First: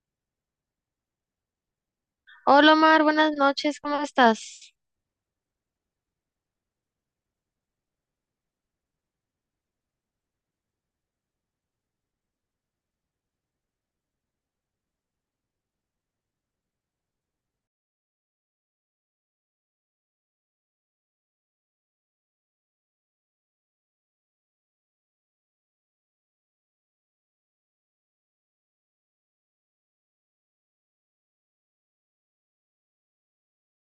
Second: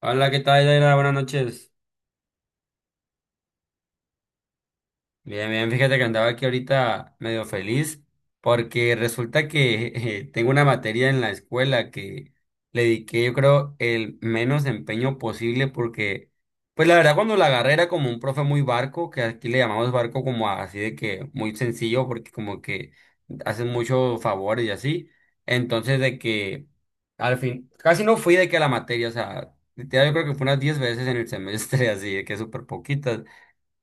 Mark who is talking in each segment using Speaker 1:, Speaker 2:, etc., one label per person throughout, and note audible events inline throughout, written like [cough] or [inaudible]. Speaker 1: Hola, ¿qué tal, Daira? Buenas noches.
Speaker 2: Hola Omar, buenas noches, ¿cómo estás?
Speaker 1: Bien, bien, fíjate que andaba aquí ahorita medio feliz porque resulta que [laughs] tengo una materia en la escuela que le dediqué yo creo el menos empeño posible porque pues la verdad cuando la agarré era como un profe muy barco, que aquí le llamamos barco como así de que muy sencillo porque como que hacen muchos favores y así. Entonces de que al fin casi no fui de que a la materia, o sea, literal yo creo que fue unas 10 veces en el semestre [laughs] así de que súper poquitas.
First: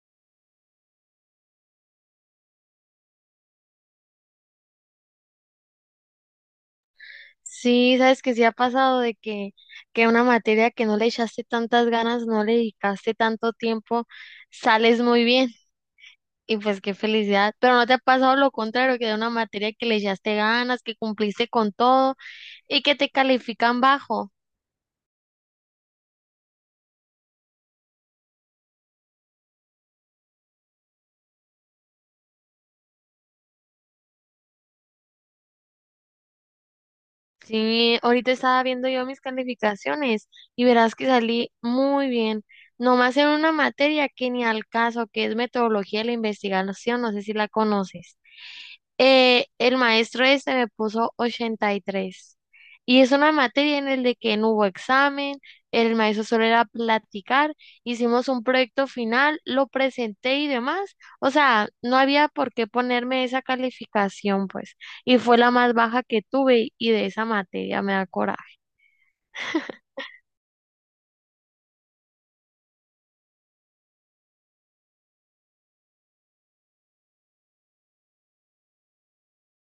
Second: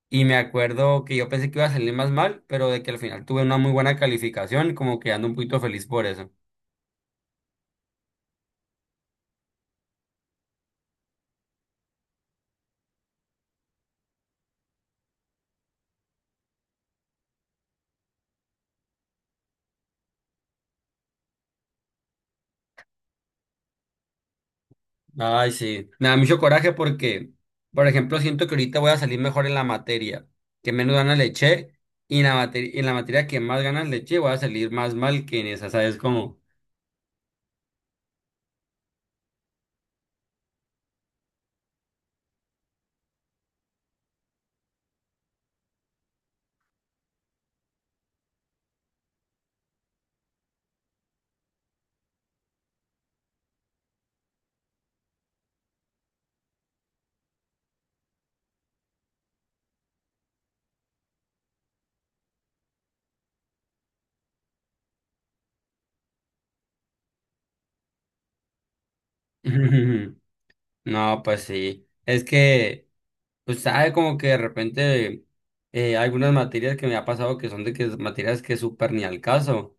Speaker 1: Y me acuerdo que yo pensé que iba a salir más mal, pero de que al final tuve una muy buena calificación, como que ando un poquito feliz por eso.
Speaker 2: Sí, sabes que sí ha pasado que una materia que no le echaste tantas ganas, no le dedicaste tanto tiempo, sales muy bien y pues qué felicidad, pero no te ha pasado lo contrario, que de una materia que le echaste ganas, que cumpliste con todo y que te califican bajo.
Speaker 1: Ay, sí. Me da mucho coraje porque, por ejemplo, siento que ahorita voy a salir mejor en la materia que menos ganas le eché y en la materia que más ganas le eché voy a salir más mal que en esa, ¿sabes cómo?
Speaker 2: Sí, ahorita estaba viendo yo mis calificaciones y verás que salí muy bien. Nomás en una materia que ni al caso, que es metodología de la investigación, no sé si la conoces. El maestro este me puso 83. Y tres. Y es una materia en el de que no hubo examen, el maestro solo era platicar, hicimos un proyecto final, lo presenté y demás. O sea, no había por qué ponerme esa calificación, pues. Y fue la más baja que tuve y de esa materia me da coraje.
Speaker 1: [laughs] No, pues sí. Es que, pues sabe como que de repente hay algunas materias que me ha pasado que son de que materias que súper ni al caso.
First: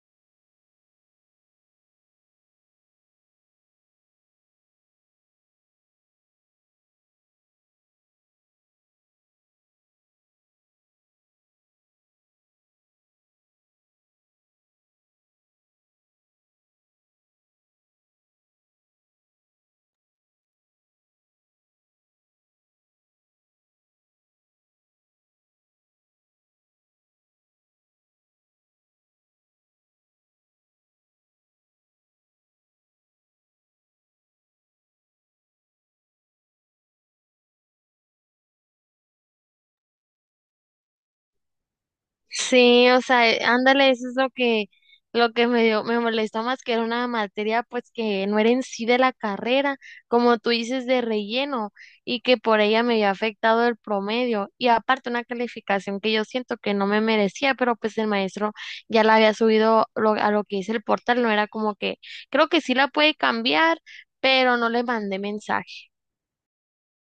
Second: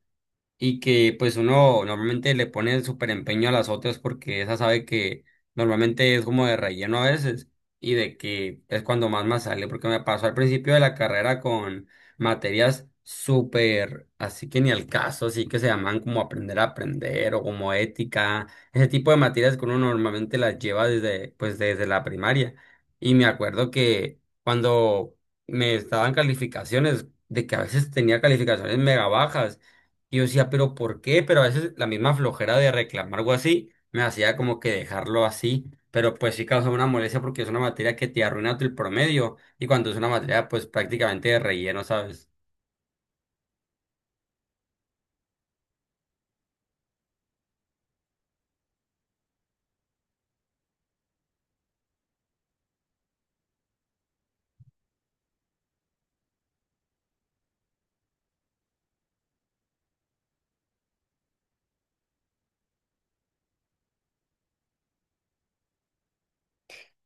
Speaker 1: Y que pues uno normalmente le pone súper empeño a las otras porque esa sabe que normalmente es como de relleno a veces y de que es cuando más sale porque me pasó al principio de la carrera con materias súper así que ni al caso, así que se llaman como aprender a aprender o como ética, ese tipo de materias que uno normalmente las lleva desde pues desde la primaria y me acuerdo que cuando me estaban calificaciones de que a veces tenía calificaciones mega bajas y yo decía, pero ¿por qué? Pero a veces la misma flojera de reclamar algo así me hacía como que dejarlo así. Pero pues sí causa una molestia porque es una materia que te arruina el promedio. Y cuando es una materia, pues prácticamente de relleno, ¿sabes?
Speaker 2: Sí, o sea, ándale, eso es lo que me dio, me molestó más que era una materia pues que no era en sí de la carrera, como tú dices, de relleno, y que por ella me había afectado el promedio, y aparte una calificación que yo siento que no me merecía, pero pues el maestro ya la había subido a lo que es el portal, no era como que, creo que sí la puede cambiar, pero no le mandé mensaje,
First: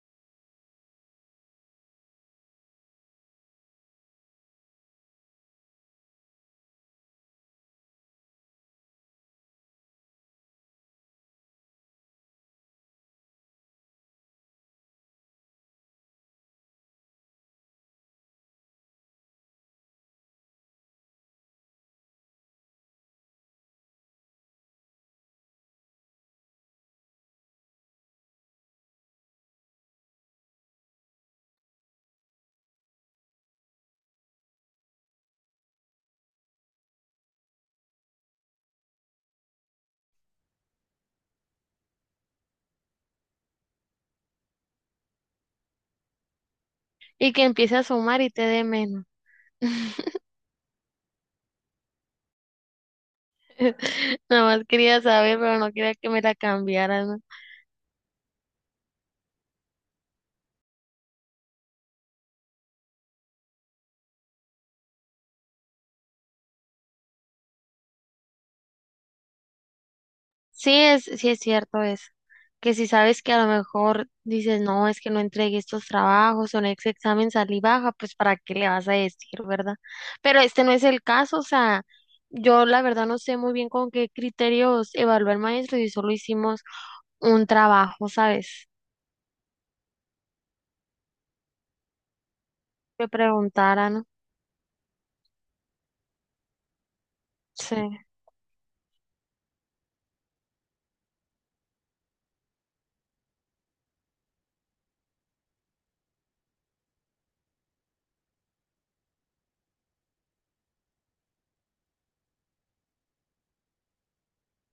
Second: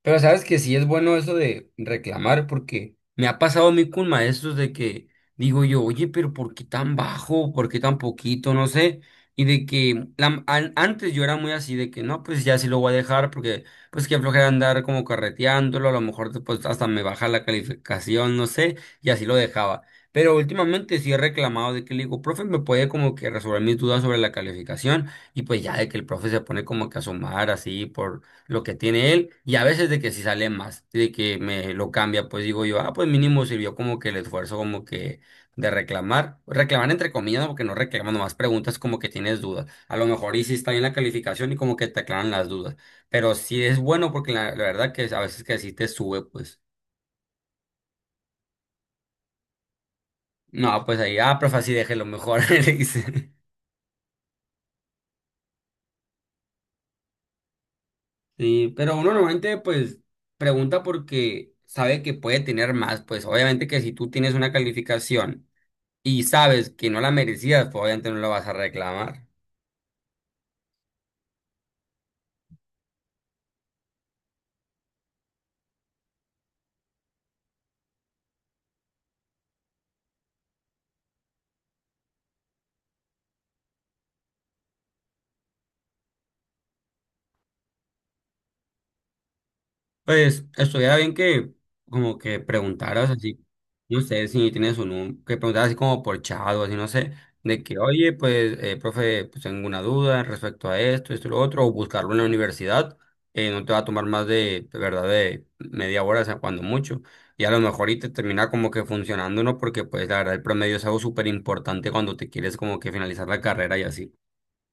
Speaker 1: Pero sabes que sí es bueno eso de reclamar, porque me ha pasado a mí con maestros de que digo yo, oye, pero ¿por qué tan bajo? ¿Por qué tan poquito? No sé. Y de que antes yo era muy así, de que no, pues ya sí lo voy a dejar, porque pues que flojera andar como carreteándolo, a lo mejor después hasta me baja la calificación, no sé, y así lo dejaba. Pero últimamente sí he reclamado de que le digo, profe, me puede como que resolver mis dudas sobre la calificación, y pues ya de que el profe se pone como que a sumar así por lo que tiene él y a veces de que si sale más, de que me lo cambia, pues digo yo, ah, pues mínimo sirvió como que el esfuerzo como que de reclamar, reclamar entre comillas, ¿no? Porque no reclamando más preguntas como que tienes dudas, a lo mejor y sí está bien la calificación y como que te aclaran las dudas, pero sí es bueno porque la verdad que a veces que así te sube, pues,
Speaker 2: y que empiece a sumar y te dé menos. [laughs]
Speaker 1: no, pues ahí, ah, profe, así déjelo mejor, [laughs] le dice.
Speaker 2: Nada más quería saber, pero no quería que me la cambiaran.
Speaker 1: Sí, pero uno normalmente pues pregunta porque sabe que puede tener más, pues obviamente que si tú tienes una calificación, y sabes que no la merecías, pues obviamente no la vas a reclamar.
Speaker 2: Sí es cierto eso, que si sabes que a lo mejor dices, no, es que no entregué estos trabajos o en ese examen salí baja, pues para qué le vas a decir, ¿verdad? Pero este no es el caso, o sea, yo la verdad no sé muy bien con qué criterios evaluó el maestro y solo hicimos un trabajo, ¿sabes?
Speaker 1: Pues estuviera bien que como que
Speaker 2: Que
Speaker 1: preguntaras así,
Speaker 2: preguntara,
Speaker 1: no
Speaker 2: ¿no?
Speaker 1: sé si tienes un número, que preguntaras así como por chat o así, no sé, de
Speaker 2: Sí,
Speaker 1: que, oye, pues, profe, pues tengo una duda respecto a esto, esto y lo otro, o buscarlo en la universidad, no te va a tomar más de verdad, de media hora, o sea, cuando mucho. Y a lo mejor y te termina como que funcionando, ¿no? Porque pues la verdad el promedio es algo súper importante cuando te quieres como que finalizar la carrera y así.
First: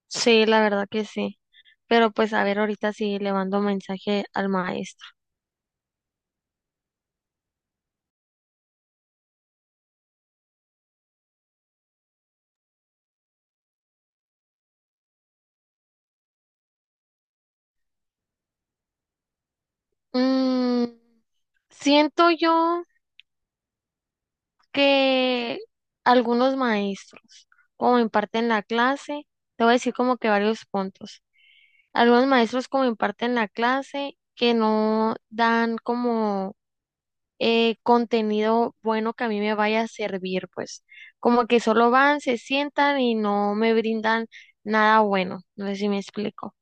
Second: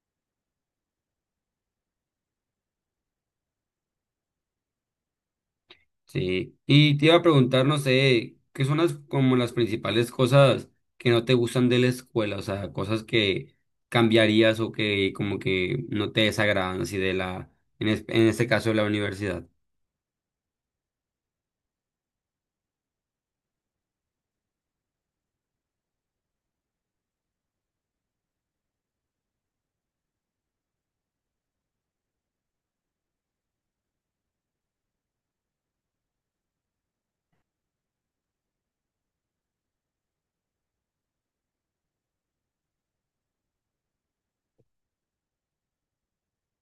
Speaker 2: sí, la verdad que sí. Pero pues a ver ahorita si le mando mensaje al maestro.
Speaker 1: Sí, y te iba a preguntar, no sé, ¿qué son las como las principales cosas que no te gustan de la escuela? O sea, cosas que cambiarías o que como que no te desagradan así de la, en, es- en este caso de la universidad.
Speaker 2: Mm, siento yo que algunos maestros, como imparten la clase, te voy a decir como que varios puntos. Algunos maestros como imparten la clase que no dan como contenido bueno que a mí me vaya a servir, pues como que solo van, se sientan y no me brindan nada bueno. No sé si me explico.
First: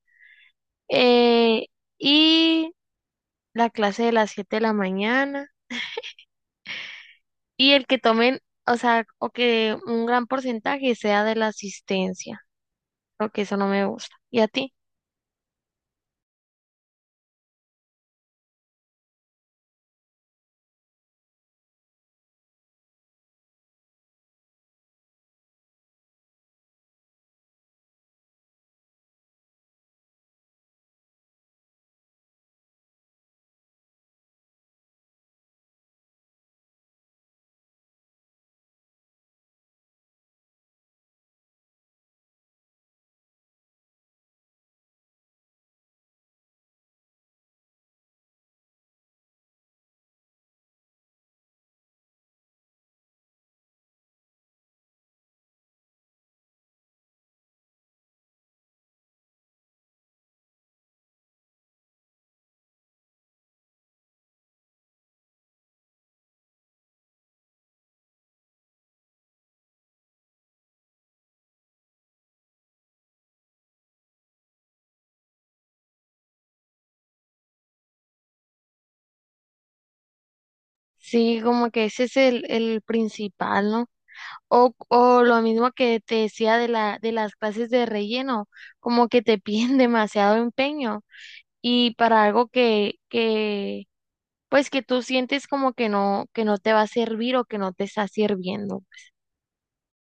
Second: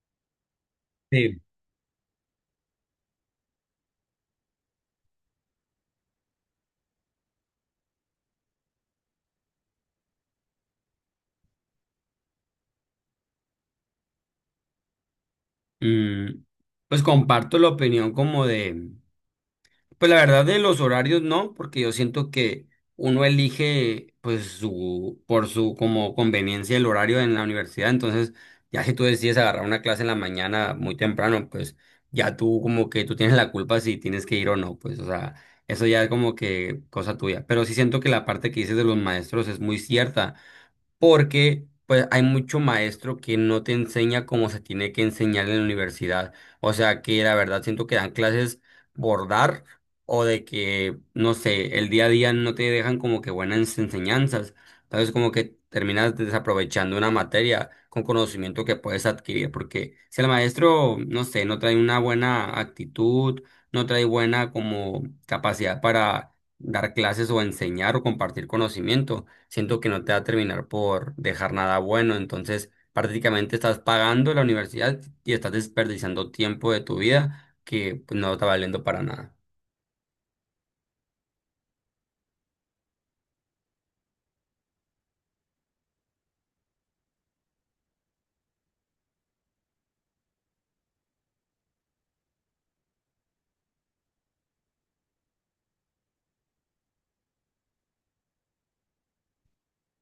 Speaker 1: Sí.
Speaker 2: Eh, y la clase de las 7 de la mañana, y el que tomen, o sea, o que un gran porcentaje sea de la asistencia, porque eso no me gusta. ¿Y a ti?
Speaker 1: Mm, pues comparto la opinión como de. Pues la verdad de los horarios no, porque yo siento que uno elige pues su por su como conveniencia el horario en la universidad, entonces ya si tú decides agarrar una clase en la mañana muy temprano, pues ya tú como que tú tienes la culpa si tienes que ir o no, pues o sea, eso ya es como que cosa tuya, pero sí siento que la parte que dices de los maestros es muy cierta porque pues hay mucho maestro que no te enseña como se tiene que enseñar en la universidad. O sea que la verdad siento que dan clases por dar o de que, no sé, el día a día no te dejan como que buenas enseñanzas. Entonces como que terminas desaprovechando una materia con conocimiento que puedes adquirir, porque si el maestro, no sé, no trae una buena actitud, no trae buena como capacidad para dar clases o enseñar o compartir conocimiento siento que no te va a terminar por dejar nada bueno. Entonces, prácticamente estás pagando.
Speaker 2: Sí, como que ese es el principal, ¿no? O lo mismo que te decía de de las clases de relleno, como que te piden [laughs] demasiado empeño y para algo que, pues que tú sientes como que no te va a servir o que no te está sirviendo.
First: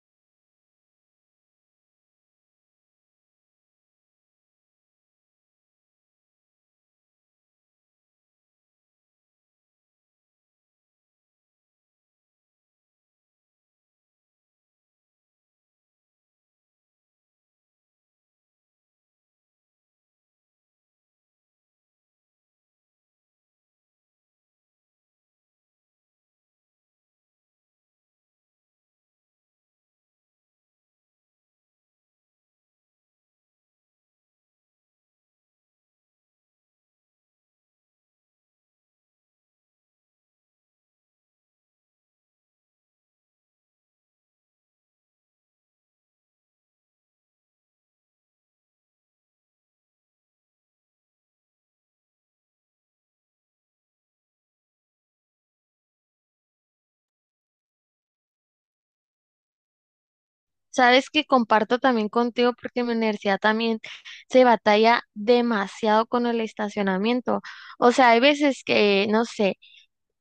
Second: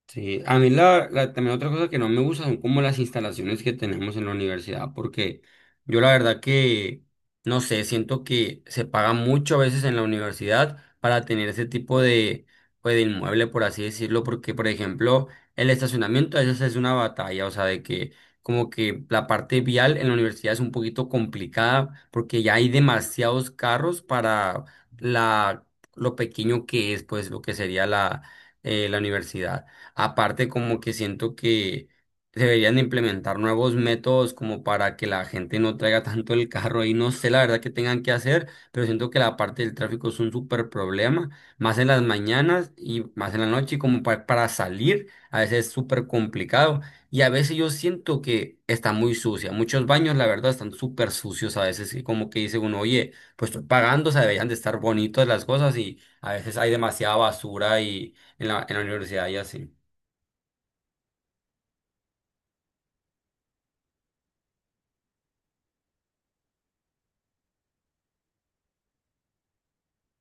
Speaker 1: Sí, a mí también otra cosa que no me gusta son como las instalaciones que tenemos en la universidad, porque yo la verdad que, no sé, siento que se paga mucho a veces en la universidad para tener ese tipo de, pues, de inmueble, por así decirlo, porque, por ejemplo, el estacionamiento a veces es una batalla, o sea, de que como que la parte vial en la universidad es un poquito complicada, porque ya hay demasiados carros para la, lo pequeño que es, pues, lo que sería la, la universidad. Aparte, como que siento que deberían de implementar nuevos métodos como para que la gente no traiga tanto el carro y no sé la verdad que tengan que hacer, pero siento que la parte del tráfico es un súper problema, más en las mañanas y más en la noche, y como para salir, a veces es súper complicado. Y a veces yo siento que está muy sucia. Muchos baños, la verdad, están súper sucios a veces. Y como que dice uno, oye, pues estoy pagando, o sea, deberían de estar bonitas las cosas y a veces hay demasiada basura y en la universidad y así.
Speaker 2: Sabes que comparto también contigo porque en mi universidad también se batalla demasiado con el estacionamiento. O sea, hay veces que, no sé,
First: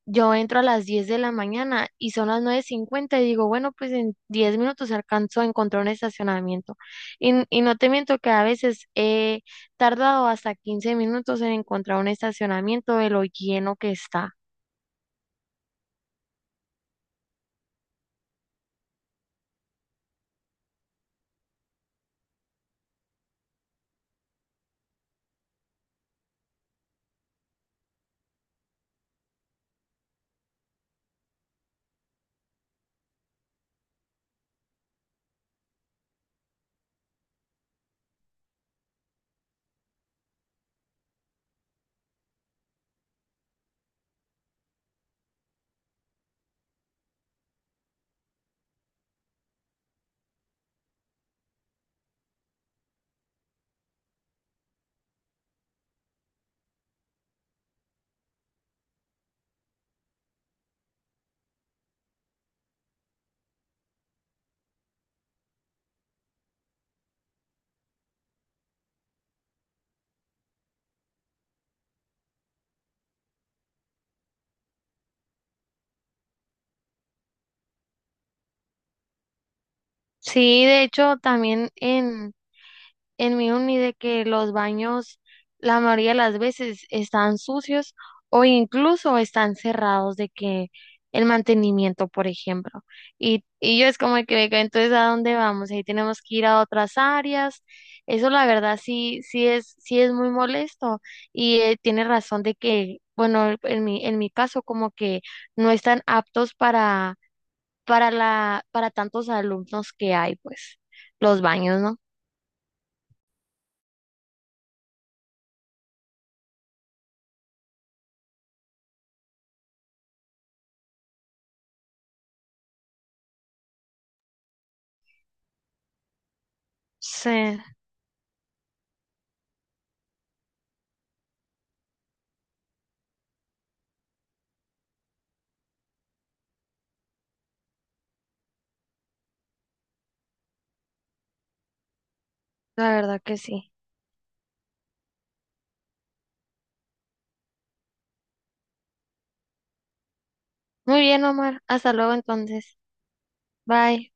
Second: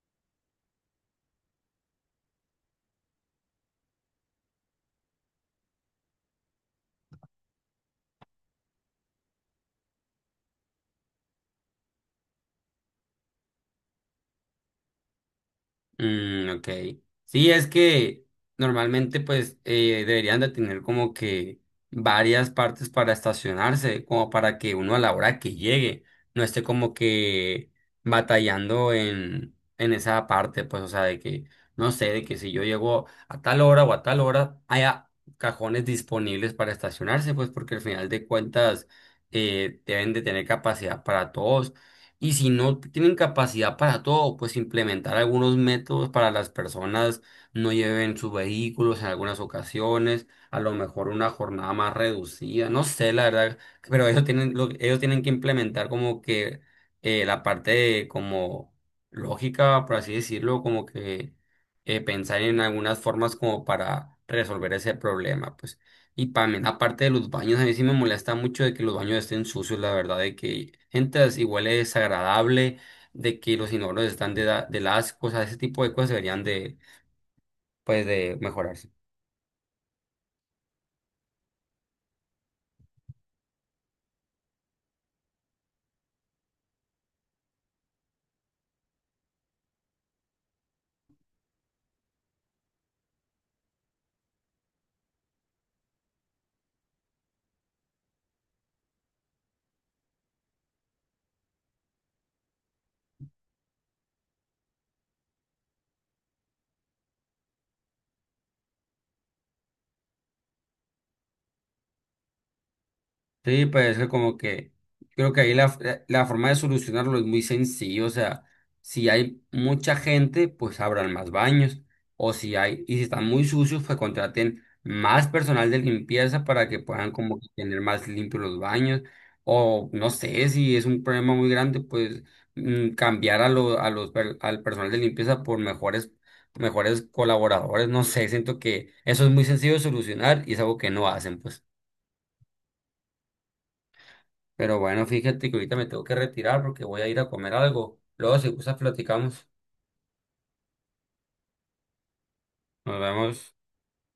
Speaker 2: yo entro a las 10 de la mañana y son las 9:50 y digo, bueno, pues en 10 minutos alcanzo a encontrar un estacionamiento. Y, y no te miento que a veces he tardado hasta 15 minutos en encontrar un estacionamiento de lo lleno que está.
Speaker 1: Mm, ok. Sí, es que normalmente pues deberían de tener como que varias partes para estacionarse, como para que uno a la hora que llegue no esté como que batallando en esa parte, pues o sea, de que, no sé, de que si yo llego a tal hora o a tal hora, haya cajones disponibles para estacionarse, pues porque al final de cuentas deben de tener capacidad para todos y si no tienen capacidad para todo, pues implementar algunos métodos para las personas no lleven sus vehículos en algunas ocasiones, a lo mejor una jornada más reducida, no sé, la verdad, pero ellos tienen que implementar como que la parte de como lógica, por así decirlo, como que pensar en algunas formas como para resolver ese problema, pues. Y también, aparte de los baños, a mí sí me molesta mucho de que los baños estén sucios, la verdad, de que entras y huele desagradable, de que los inodoros están de, de asco, o sea, ese tipo de cosas deberían de, pues, de mejorarse.
Speaker 2: Sí, de hecho, también en mi uni de que los baños la mayoría de las veces están sucios o incluso están cerrados de que el mantenimiento, por ejemplo. Y yo es como que, "Venga, entonces, ¿a dónde vamos?" Ahí tenemos que ir a otras áreas. Eso la verdad sí, sí es muy molesto y tiene razón de que, bueno, en en mi caso como que no están aptos para para tantos alumnos que hay, pues, los baños, ¿no?
Speaker 1: Sí, pues es que como que creo que ahí la forma de solucionarlo es muy sencillo, o sea, si hay mucha gente, pues abran más baños, o si hay, y si están muy sucios, pues contraten más personal de limpieza para que puedan como que
Speaker 2: Sí,
Speaker 1: tener más limpios los baños, o no sé, si es un problema muy grande, pues mm, cambiar a lo- a los, per- al personal de limpieza por mejores, mejores colaboradores, no sé, siento que eso es muy sencillo de solucionar y es algo que no hacen, pues.
Speaker 2: la verdad que sí.
Speaker 1: Pero bueno, fíjate que ahorita me tengo que retirar porque voy a ir a comer algo. Luego, si gustas, platicamos.
Speaker 2: Muy bien, Omar. Hasta luego entonces.
Speaker 1: Nos vemos.
Speaker 2: Bye.